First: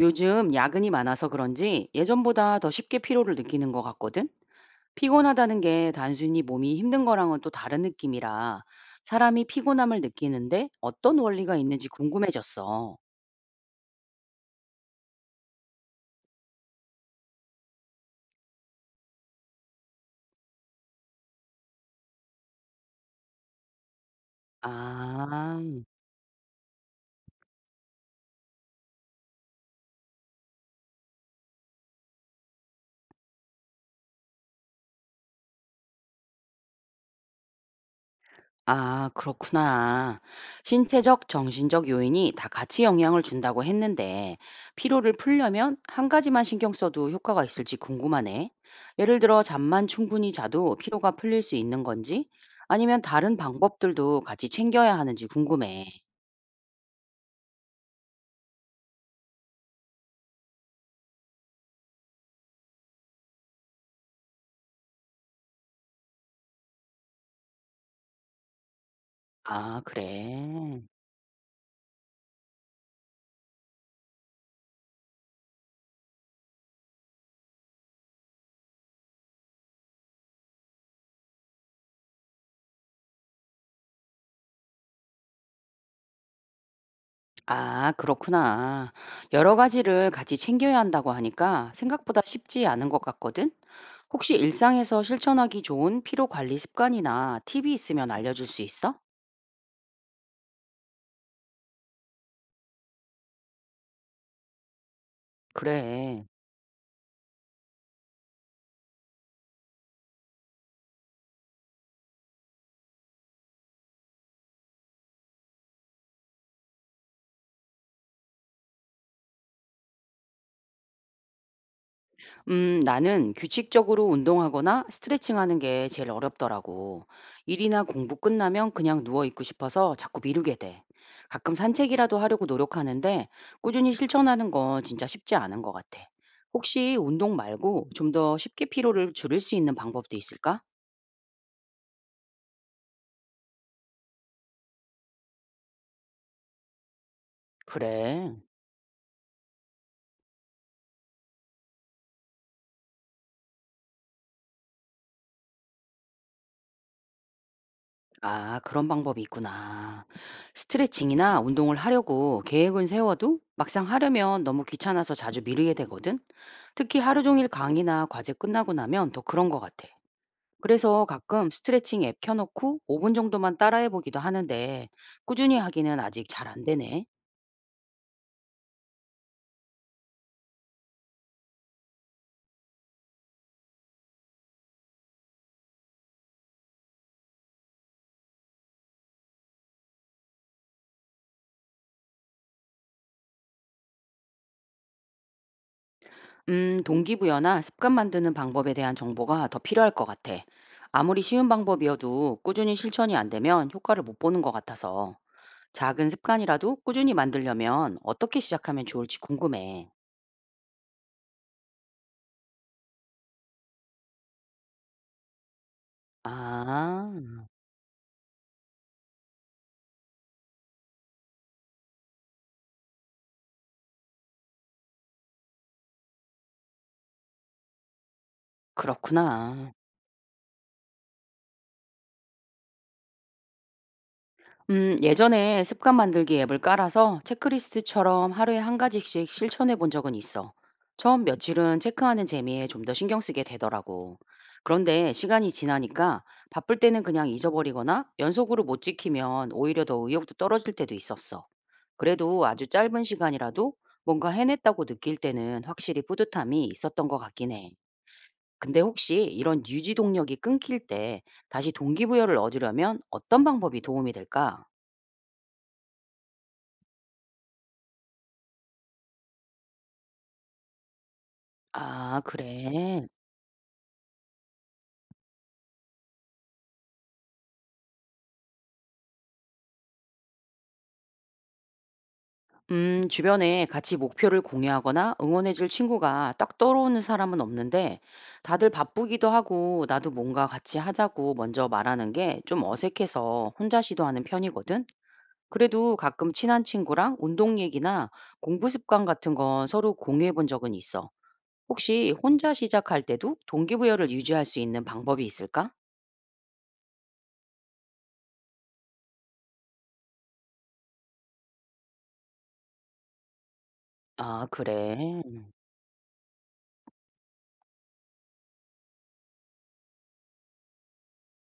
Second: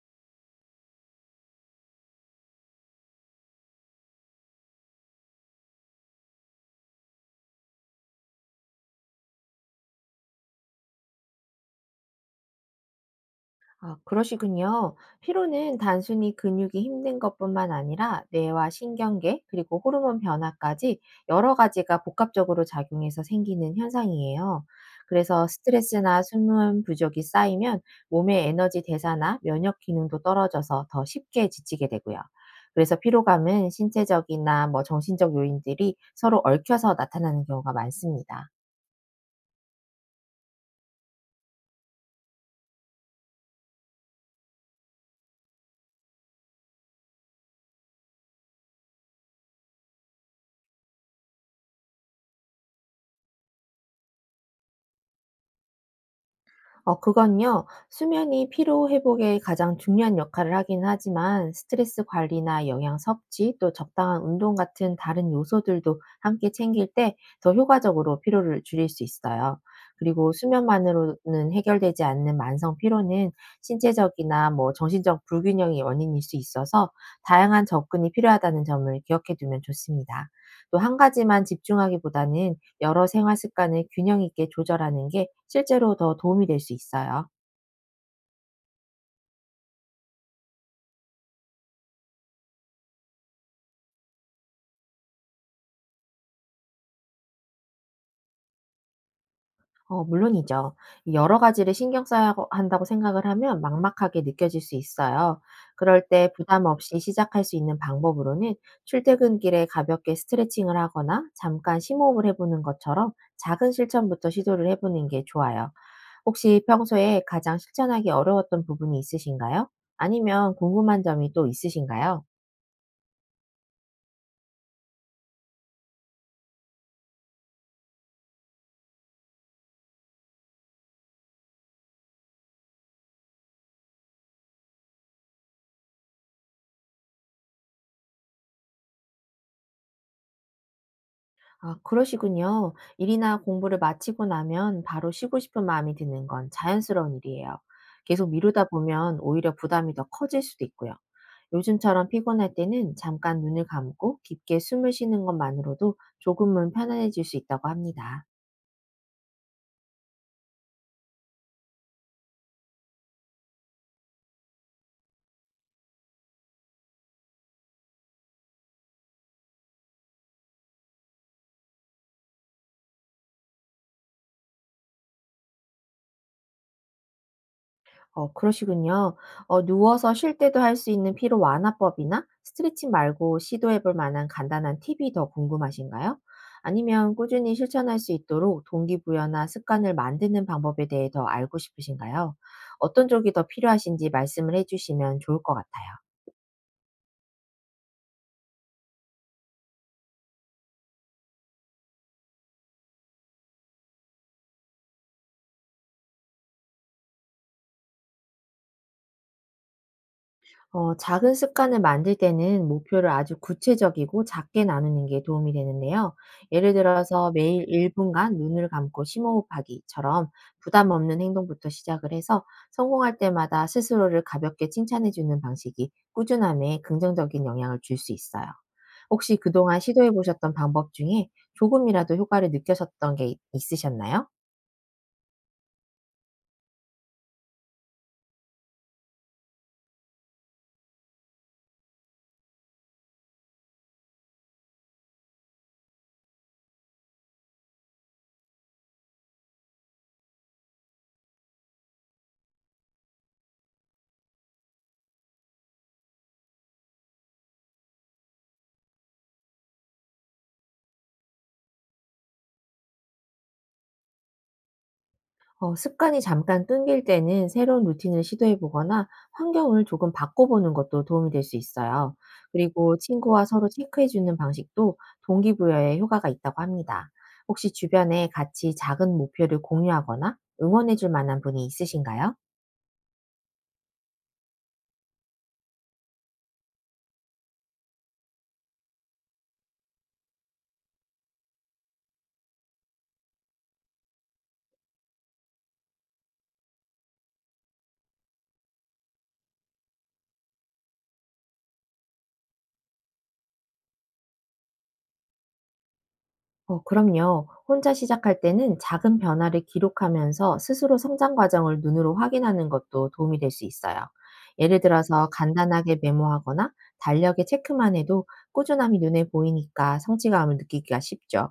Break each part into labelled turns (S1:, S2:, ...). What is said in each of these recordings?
S1: 요즘 야근이 많아서 그런지 예전보다 더 쉽게 피로를 느끼는 것 같거든? 피곤하다는 게 단순히 몸이 힘든 거랑은 또 다른 느낌이라 사람이 피곤함을 느끼는데 어떤 원리가 있는지 궁금해졌어.
S2: 아, 그러시군요. 피로는 단순히 근육이 힘든 것뿐만 아니라 뇌와 신경계, 그리고 호르몬 변화까지 여러 가지가 복합적으로 작용해서 생기는 현상이에요. 그래서
S1: 아,
S2: 스트레스나 수면 부족이 쌓이면 몸의 에너지 대사나 면역 기능도 떨어져서 더 쉽게 지치게 되고요. 그래서 피로감은 신체적이나 정신적 요인들이 서로 얽혀서 나타나는 경우가 많습니다.
S1: 아, 그렇구나. 신체적, 정신적 요인이 다 같이 영향을 준다고 했는데, 피로를 풀려면 한 가지만 신경 써도 효과가 있을지 궁금하네. 예를 들어, 잠만 충분히 자도 피로가 풀릴 수 있는 건지, 아니면 다른 방법들도 같이 챙겨야 하는지 궁금해.
S2: 그건요. 수면이 피로 회복에 가장 중요한 역할을 하긴 하지만 스트레스 관리나 영양 섭취 또 적당한 운동 같은 다른 요소들도 함께 챙길 때 더 효과적으로 피로를 줄일 수 있어요.
S1: 아,
S2: 그리고
S1: 그래.
S2: 수면만으로는 해결되지 않는 만성 피로는 신체적이나 정신적 불균형이 원인일 수 있어서 다양한 접근이 필요하다는 점을 기억해 두면 좋습니다. 또 한 가지만 집중하기보다는 여러 생활 습관을 균형 있게 조절하는 게 실제로 더 도움이 될 수 있어요.
S1: 아, 그렇구나. 여러 가지를 같이 챙겨야 한다고 하니까 생각보다 쉽지 않은 것 같거든? 혹시 일상에서 실천하기 좋은 피로 관리 습관이나 팁이 있으면 알려줄 수 있어?
S2: 물론이죠. 여러 가지를 신경 써야 하고 한다고 생각을 하면 막막하게 느껴질 수 있어요. 그럴
S1: 그래.
S2: 때 부담 없이 시작할 수 있는 방법으로는 출퇴근길에 가볍게 스트레칭을 하거나 잠깐 심호흡을 해보는 것처럼 작은 실천부터 시도를 해보는 게 좋아요. 혹시 평소에 가장 실천하기 어려웠던 부분이 있으신가요? 아니면 궁금한 점이 또 있으신가요?
S1: 나는 규칙적으로 운동하거나 스트레칭하는 게 제일 어렵더라고. 일이나 공부 끝나면 그냥 누워 있고 싶어서 자꾸 미루게 돼. 가끔 산책이라도 하려고 노력하는데 꾸준히 실천하는 건 진짜 쉽지 않은 것 같아. 혹시 운동 말고 좀 더 쉽게 피로를 줄일 수 있는 방법도 있을까?
S2: 아, 그러시군요. 일이나 공부를 마치고 나면 바로 쉬고 싶은 마음이 드는 건 자연스러운 일이에요. 계속
S1: 그래.
S2: 미루다 보면 오히려 부담이 더 커질 수도 있고요. 요즘처럼 피곤할 때는 잠깐 눈을 감고 깊게 숨을 쉬는 것만으로도 조금은 편안해질 수 있다고 합니다.
S1: 아, 그런 방법이 있구나. 스트레칭이나 운동을 하려고 계획은 세워도 막상 하려면 너무 귀찮아서 자주 미루게 되거든. 특히 하루 종일 강의나 과제 끝나고 나면 더 그런 것 같아. 그래서 가끔 스트레칭 앱 켜놓고 5분 정도만 따라해 보기도 하는데 꾸준히 하기는 아직 잘 안 되네.
S2: 그러시군요. 누워서 쉴 때도 할 수 있는 피로 완화법이나 스트레칭 말고 시도해 볼 만한 간단한 팁이 더 궁금하신가요? 아니면 꾸준히 실천할 수 있도록 동기부여나 습관을 만드는 방법에 대해 더 알고 싶으신가요? 어떤 쪽이 더 필요하신지 말씀을 해 주시면 좋을 것 같아요.
S1: 동기부여나 습관 만드는 방법에 대한 정보가 더 필요할 것 같아. 아무리 쉬운 방법이어도 꾸준히 실천이 안 되면 효과를 못 보는 것 같아서. 작은 습관이라도 꾸준히 만들려면 어떻게 시작하면 좋을지 궁금해.
S2: 작은 습관을 만들 때는 목표를 아주 구체적이고 작게 나누는 게 도움이 되는데요. 예를 들어서
S1: 아,
S2: 매일 1분간 눈을 감고 심호흡하기처럼 부담 없는 행동부터 시작을 해서 성공할 때마다 스스로를 가볍게 칭찬해주는 방식이 꾸준함에 긍정적인 영향을 줄 수 있어요. 혹시
S1: 그렇구나.
S2: 그동안 시도해 보셨던 방법 중에 조금이라도 효과를 느끼셨던 게 있으셨나요?
S1: 예전에 습관 만들기 앱을 깔아서 체크리스트처럼 하루에 한 가지씩 실천해 본 적은 있어. 처음 며칠은 체크하는 재미에 좀 더 신경 쓰게 되더라고. 그런데 시간이 지나니까 바쁠 때는 그냥 잊어버리거나 연속으로 못 지키면 오히려 더 의욕도 떨어질 때도 있었어. 그래도 아주 짧은 시간이라도 뭔가 해냈다고 느낄 때는 확실히 뿌듯함이 있었던 것 같긴 해. 근데 혹시 이런 유지 동력이 끊길 때 다시 동기부여를 얻으려면 어떤 방법이 도움이 될까?
S2: 습관이 잠깐 끊길 때는 새로운 루틴을 시도해 보거나 환경을 조금 바꿔 보는 것도 도움이 될 수 있어요.
S1: 아
S2: 그리고
S1: 그래.
S2: 친구와 서로 체크해 주는 방식도 동기부여에 효과가 있다고 합니다. 혹시 주변에 같이 작은 목표를 공유하거나 응원해 줄 만한 분이 있으신가요?
S1: 주변에 같이 목표를 공유하거나 응원해 줄 친구가 딱 떠오르는 사람은 없는데 다들 바쁘기도 하고 나도 뭔가 같이 하자고 먼저 말하는 게 좀 어색해서 혼자 시도하는 편이거든. 그래도 가끔 친한 친구랑 운동 얘기나 공부 습관 같은 건 서로 공유해 본 적은 있어. 혹시 혼자 시작할 때도 동기부여를 유지할 수 있는 방법이 있을까?
S2: 그럼요. 혼자 시작할 때는 작은 변화를 기록하면서 스스로 성장 과정을 눈으로 확인하는 것도 도움이 될 수 있어요.
S1: 아,
S2: 예를
S1: 그래.
S2: 들어서 간단하게 메모하거나 달력에 체크만 해도 꾸준함이 눈에 보이니까 성취감을 느끼기가 쉽죠.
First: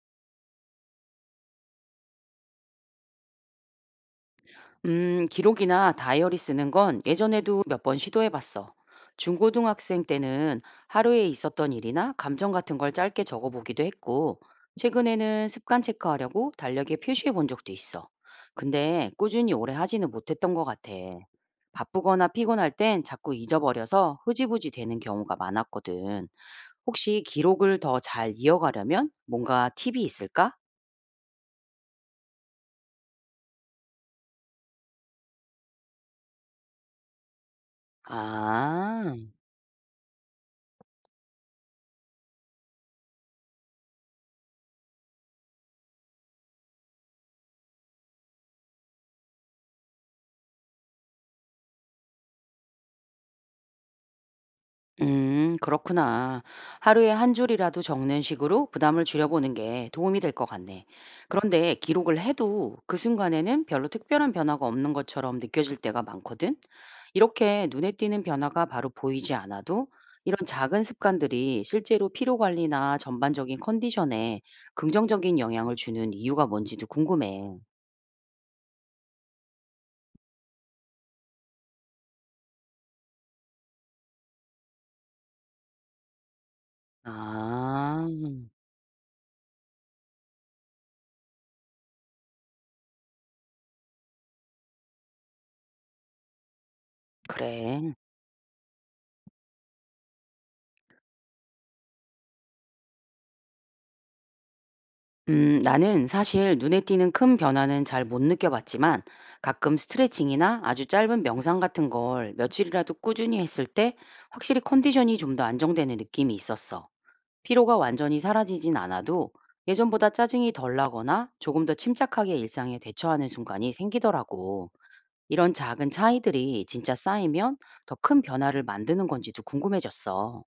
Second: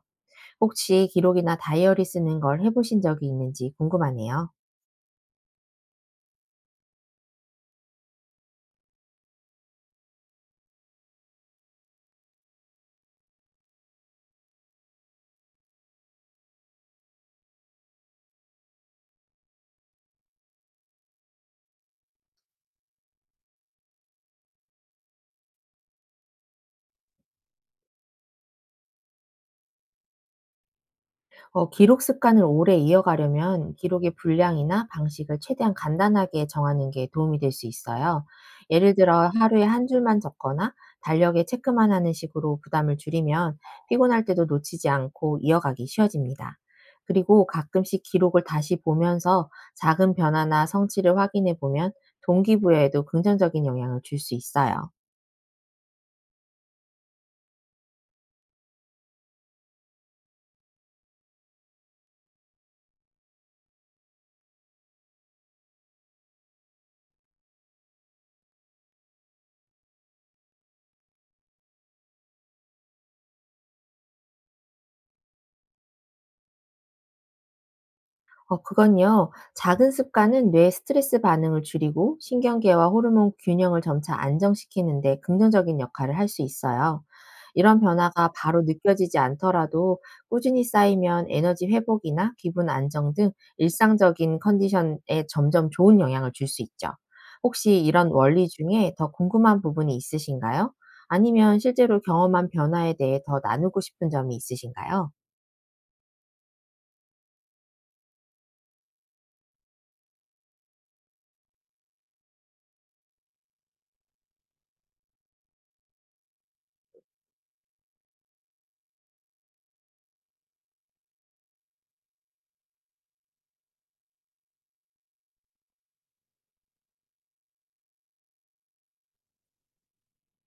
S2: 혹시 기록이나 다이어리 쓰는 걸 해보신 적이 있는지 궁금하네요.
S1: 기록이나 다이어리 쓰는 건 예전에도 몇 번 시도해 봤어. 중고등학생 때는 하루에 있었던 일이나 감정 같은 걸 짧게 적어 보기도 했고, 최근에는 습관 체크하려고 달력에 표시해 본 적도 있어. 근데 꾸준히 오래 하지는 못했던 것 같아. 바쁘거나 피곤할 땐 자꾸 잊어버려서 흐지부지 되는 경우가 많았거든. 혹시 기록을 더 잘 이어가려면 뭔가 팁이 있을까?
S2: 기록 습관을 오래 이어가려면 기록의 분량이나 방식을 최대한 간단하게 정하는 게 도움이 될 수 있어요. 예를
S1: 아.
S2: 들어 하루에 한 줄만 적거나 달력에 체크만 하는 식으로 부담을 줄이면 피곤할 때도 놓치지 않고 이어가기 쉬워집니다. 그리고 가끔씩 기록을 다시 보면서 작은 변화나 성취를 확인해 보면 동기부여에도 긍정적인 영향을 줄 수 있어요.
S1: 그렇구나. 하루에 한 줄이라도 적는 식으로 부담을 줄여보는 게 도움이 될 것 같네. 그런데 기록을 해도 그 순간에는 별로 특별한 변화가 없는 것처럼 느껴질 때가 많거든. 이렇게 눈에 띄는 변화가 바로 보이지 않아도 이런 작은 습관들이 실제로 피로 관리나 전반적인 컨디션에 긍정적인 영향을 주는 이유가 뭔지도 궁금해.
S2: 그건요. 작은 습관은 뇌의 스트레스 반응을 줄이고 신경계와 호르몬 균형을 점차 안정시키는데 긍정적인 역할을 할 수 있어요. 이런
S1: 아,
S2: 변화가 바로 느껴지지 않더라도 꾸준히 쌓이면 에너지 회복이나 기분 안정 등 일상적인 컨디션에 점점 좋은 영향을 줄 수 있죠. 혹시
S1: 그래.
S2: 이런 원리 중에 더 궁금한 부분이 있으신가요? 아니면 실제로 경험한 변화에 대해 더 나누고 싶은 점이 있으신가요?
S1: 나는 사실 눈에 띄는 큰 변화는 잘 못 느껴봤지만 가끔 스트레칭이나 아주 짧은 명상 같은 걸 며칠이라도 꾸준히 했을 때 확실히 컨디션이 좀 더 안정되는 느낌이 있었어. 피로가 완전히 사라지진 않아도 예전보다 짜증이 덜 나거나 조금 더 침착하게 일상에 대처하는 순간이 생기더라고. 이런 작은 차이들이 진짜 쌓이면 더 큰 변화를 만드는 건지도 궁금해졌어.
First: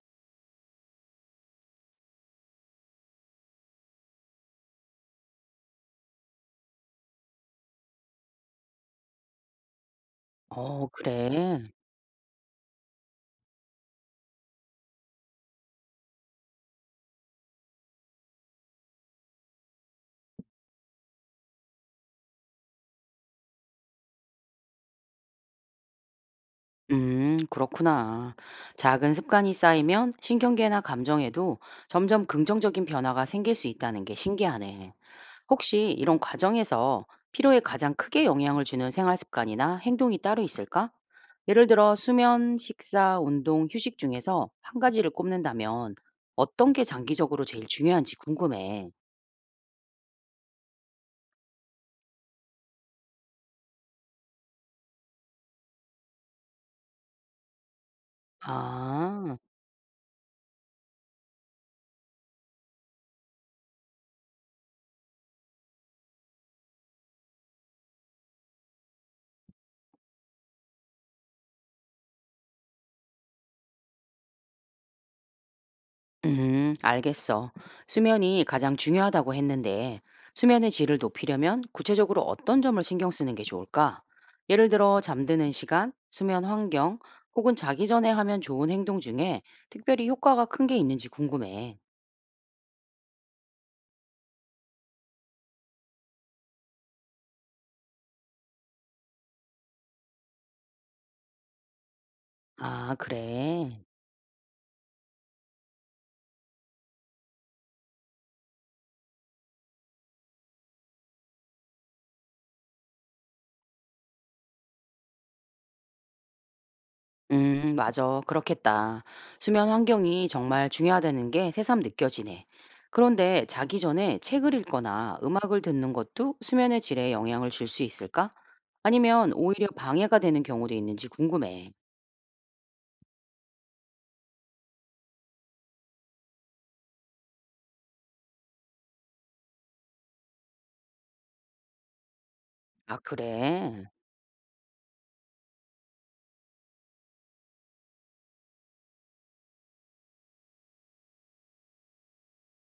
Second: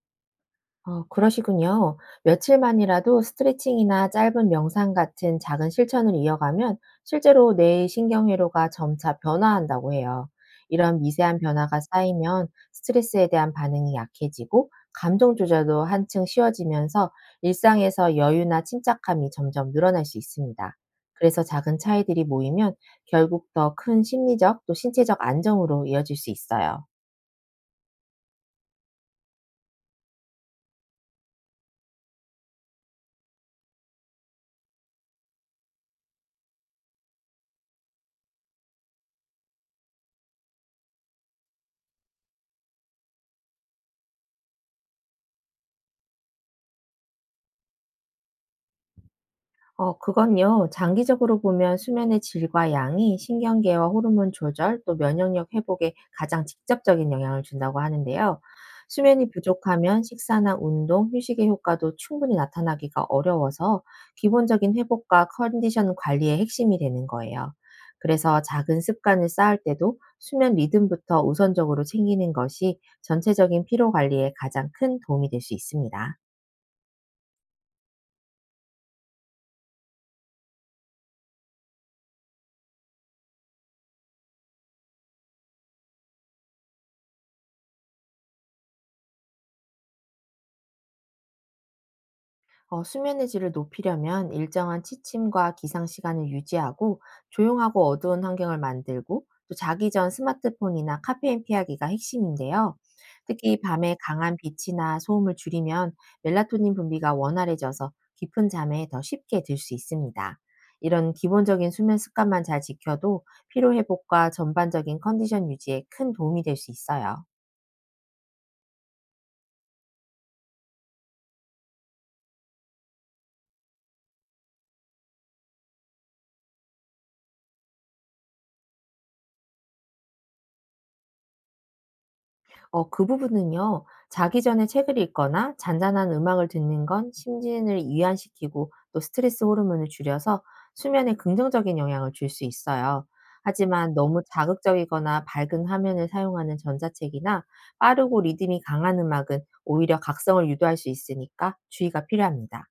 S2: 그러시군요. 며칠만이라도 스트레칭이나 짧은 명상 같은 작은 실천을 이어가면 실제로 뇌의 신경회로가 점차 변화한다고 해요.
S1: 어,
S2: 이런 미세한
S1: 그래.
S2: 변화가 쌓이면 스트레스에 대한 반응이 약해지고 감정 조절도 한층 쉬워지면서 일상에서 여유나 침착함이 점점 늘어날 수 있습니다. 그래서 작은 차이들이 모이면 결국 더 큰 심리적 또 신체적 안정으로 이어질 수 있어요.
S1: 그렇구나. 작은 습관이 쌓이면 신경계나 감정에도 점점 긍정적인 변화가 생길 수 있다는 게 신기하네. 혹시 이런 과정에서 피로에 가장 크게 영향을 주는 생활 습관이나 행동이 따로 있을까? 예를 들어 수면, 식사, 운동, 휴식 중에서 한 가지를 꼽는다면 어떤 게 장기적으로 제일 중요한지 궁금해.
S2: 그건요. 장기적으로 보면 수면의 질과 양이 신경계와 호르몬 조절 또 면역력 회복에 가장 직접적인 영향을 준다고 하는데요. 수면이
S1: 아.
S2: 부족하면 식사나 운동, 휴식의 효과도 충분히 나타나기가 어려워서 기본적인 회복과 컨디션 관리의 핵심이 되는 거예요. 그래서 작은 습관을 쌓을 때도 수면 리듬부터 우선적으로 챙기는 것이 전체적인 피로 관리에 가장 큰 도움이 될 수 있습니다.
S1: 알겠어. 수면이 가장 중요하다고 했는데, 수면의 질을 높이려면 구체적으로 어떤 점을 신경 쓰는 게 좋을까? 예를 들어, 잠드는 시간, 수면 환경, 혹은 자기 전에 하면 좋은 행동 중에 특별히 효과가 큰 게 있는지 궁금해.
S2: 수면의 질을 높이려면 일정한 취침과 기상 시간을 유지하고 조용하고 어두운 환경을 만들고 또 자기 전 스마트폰이나 카페인 피하기가 핵심인데요.
S1: 아,
S2: 특히
S1: 그래.
S2: 밤에 강한 빛이나 소음을 줄이면 멜라토닌 분비가 원활해져서 깊은 잠에 더 쉽게 들 수 있습니다. 이런 기본적인 수면 습관만 잘 지켜도 피로 회복과 전반적인 컨디션 유지에 큰 도움이 될 수 있어요.
S1: 맞아. 그렇겠다. 수면 환경이 정말 중요하다는 게 새삼 느껴지네. 그런데 자기 전에 책을 읽거나 음악을 듣는 것도 수면의 질에 영향을 줄 수 있을까? 아니면 오히려 방해가 되는 경우도 있는지 궁금해.
S2: 그 부분은요, 자기 전에 책을 읽거나 잔잔한 음악을 듣는 건 심신을 이완시키고 또 스트레스 호르몬을 줄여서 수면에 긍정적인 영향을 줄 수
S1: 아,
S2: 있어요.
S1: 그래?
S2: 하지만 너무 자극적이거나 밝은 화면을 사용하는 전자책이나 빠르고 리듬이 강한 음악은 오히려 각성을 유도할 수 있으니까 주의가 필요합니다.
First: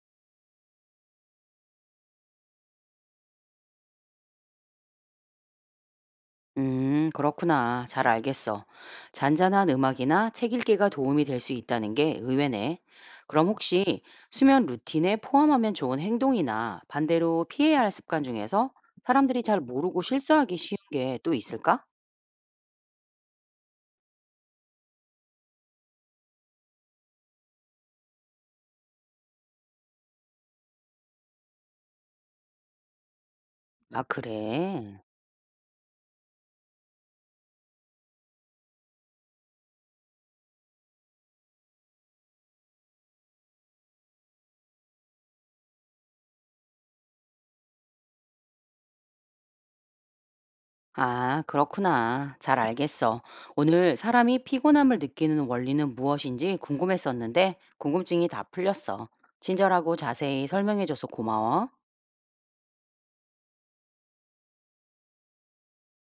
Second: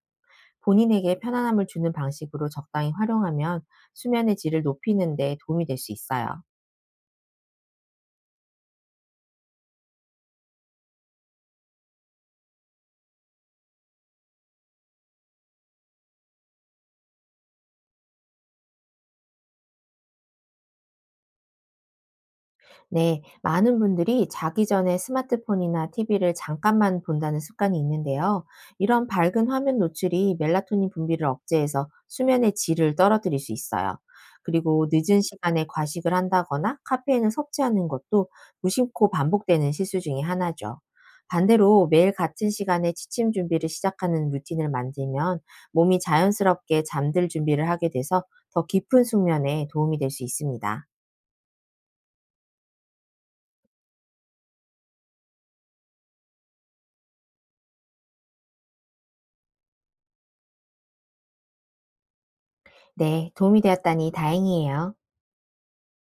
S2: 본인에게 편안함을 주는 방식으로 적당히 활용하면 수면의 질을 높이는 데 도움이 될 수 있어요.
S1: 그렇구나. 잘 알겠어. 잔잔한 음악이나 책 읽기가 도움이 될 수 있다는 게 의외네. 그럼 혹시 수면 루틴에 포함하면 좋은 행동이나 반대로 피해야 할 습관 중에서 사람들이 잘 모르고 실수하기 쉬운 게 또 있을까?
S2: 네, 많은 분들이 자기 전에 스마트폰이나 TV를 잠깐만 본다는 습관이 있는데요. 이런 밝은 화면 노출이 멜라토닌 분비를 억제해서 수면의 질을 떨어뜨릴 수 있어요.
S1: 아,
S2: 그리고
S1: 그래.
S2: 늦은 시간에 과식을 한다거나 카페인을 섭취하는 것도 무심코 반복되는 실수 중에 하나죠. 반대로 매일 같은 시간에 취침 준비를 시작하는 루틴을 만들면 몸이 자연스럽게 잠들 준비를 하게 돼서 더 깊은 숙면에 도움이 될 수 있습니다.
S1: 아, 그렇구나. 잘 알겠어. 오늘 사람이 피곤함을 느끼는 원리는 무엇인지 궁금했었는데 궁금증이 다 풀렸어. 친절하고 자세히 설명해줘서 고마워.
S2: 네, 도움이 되었다니 다행이에요.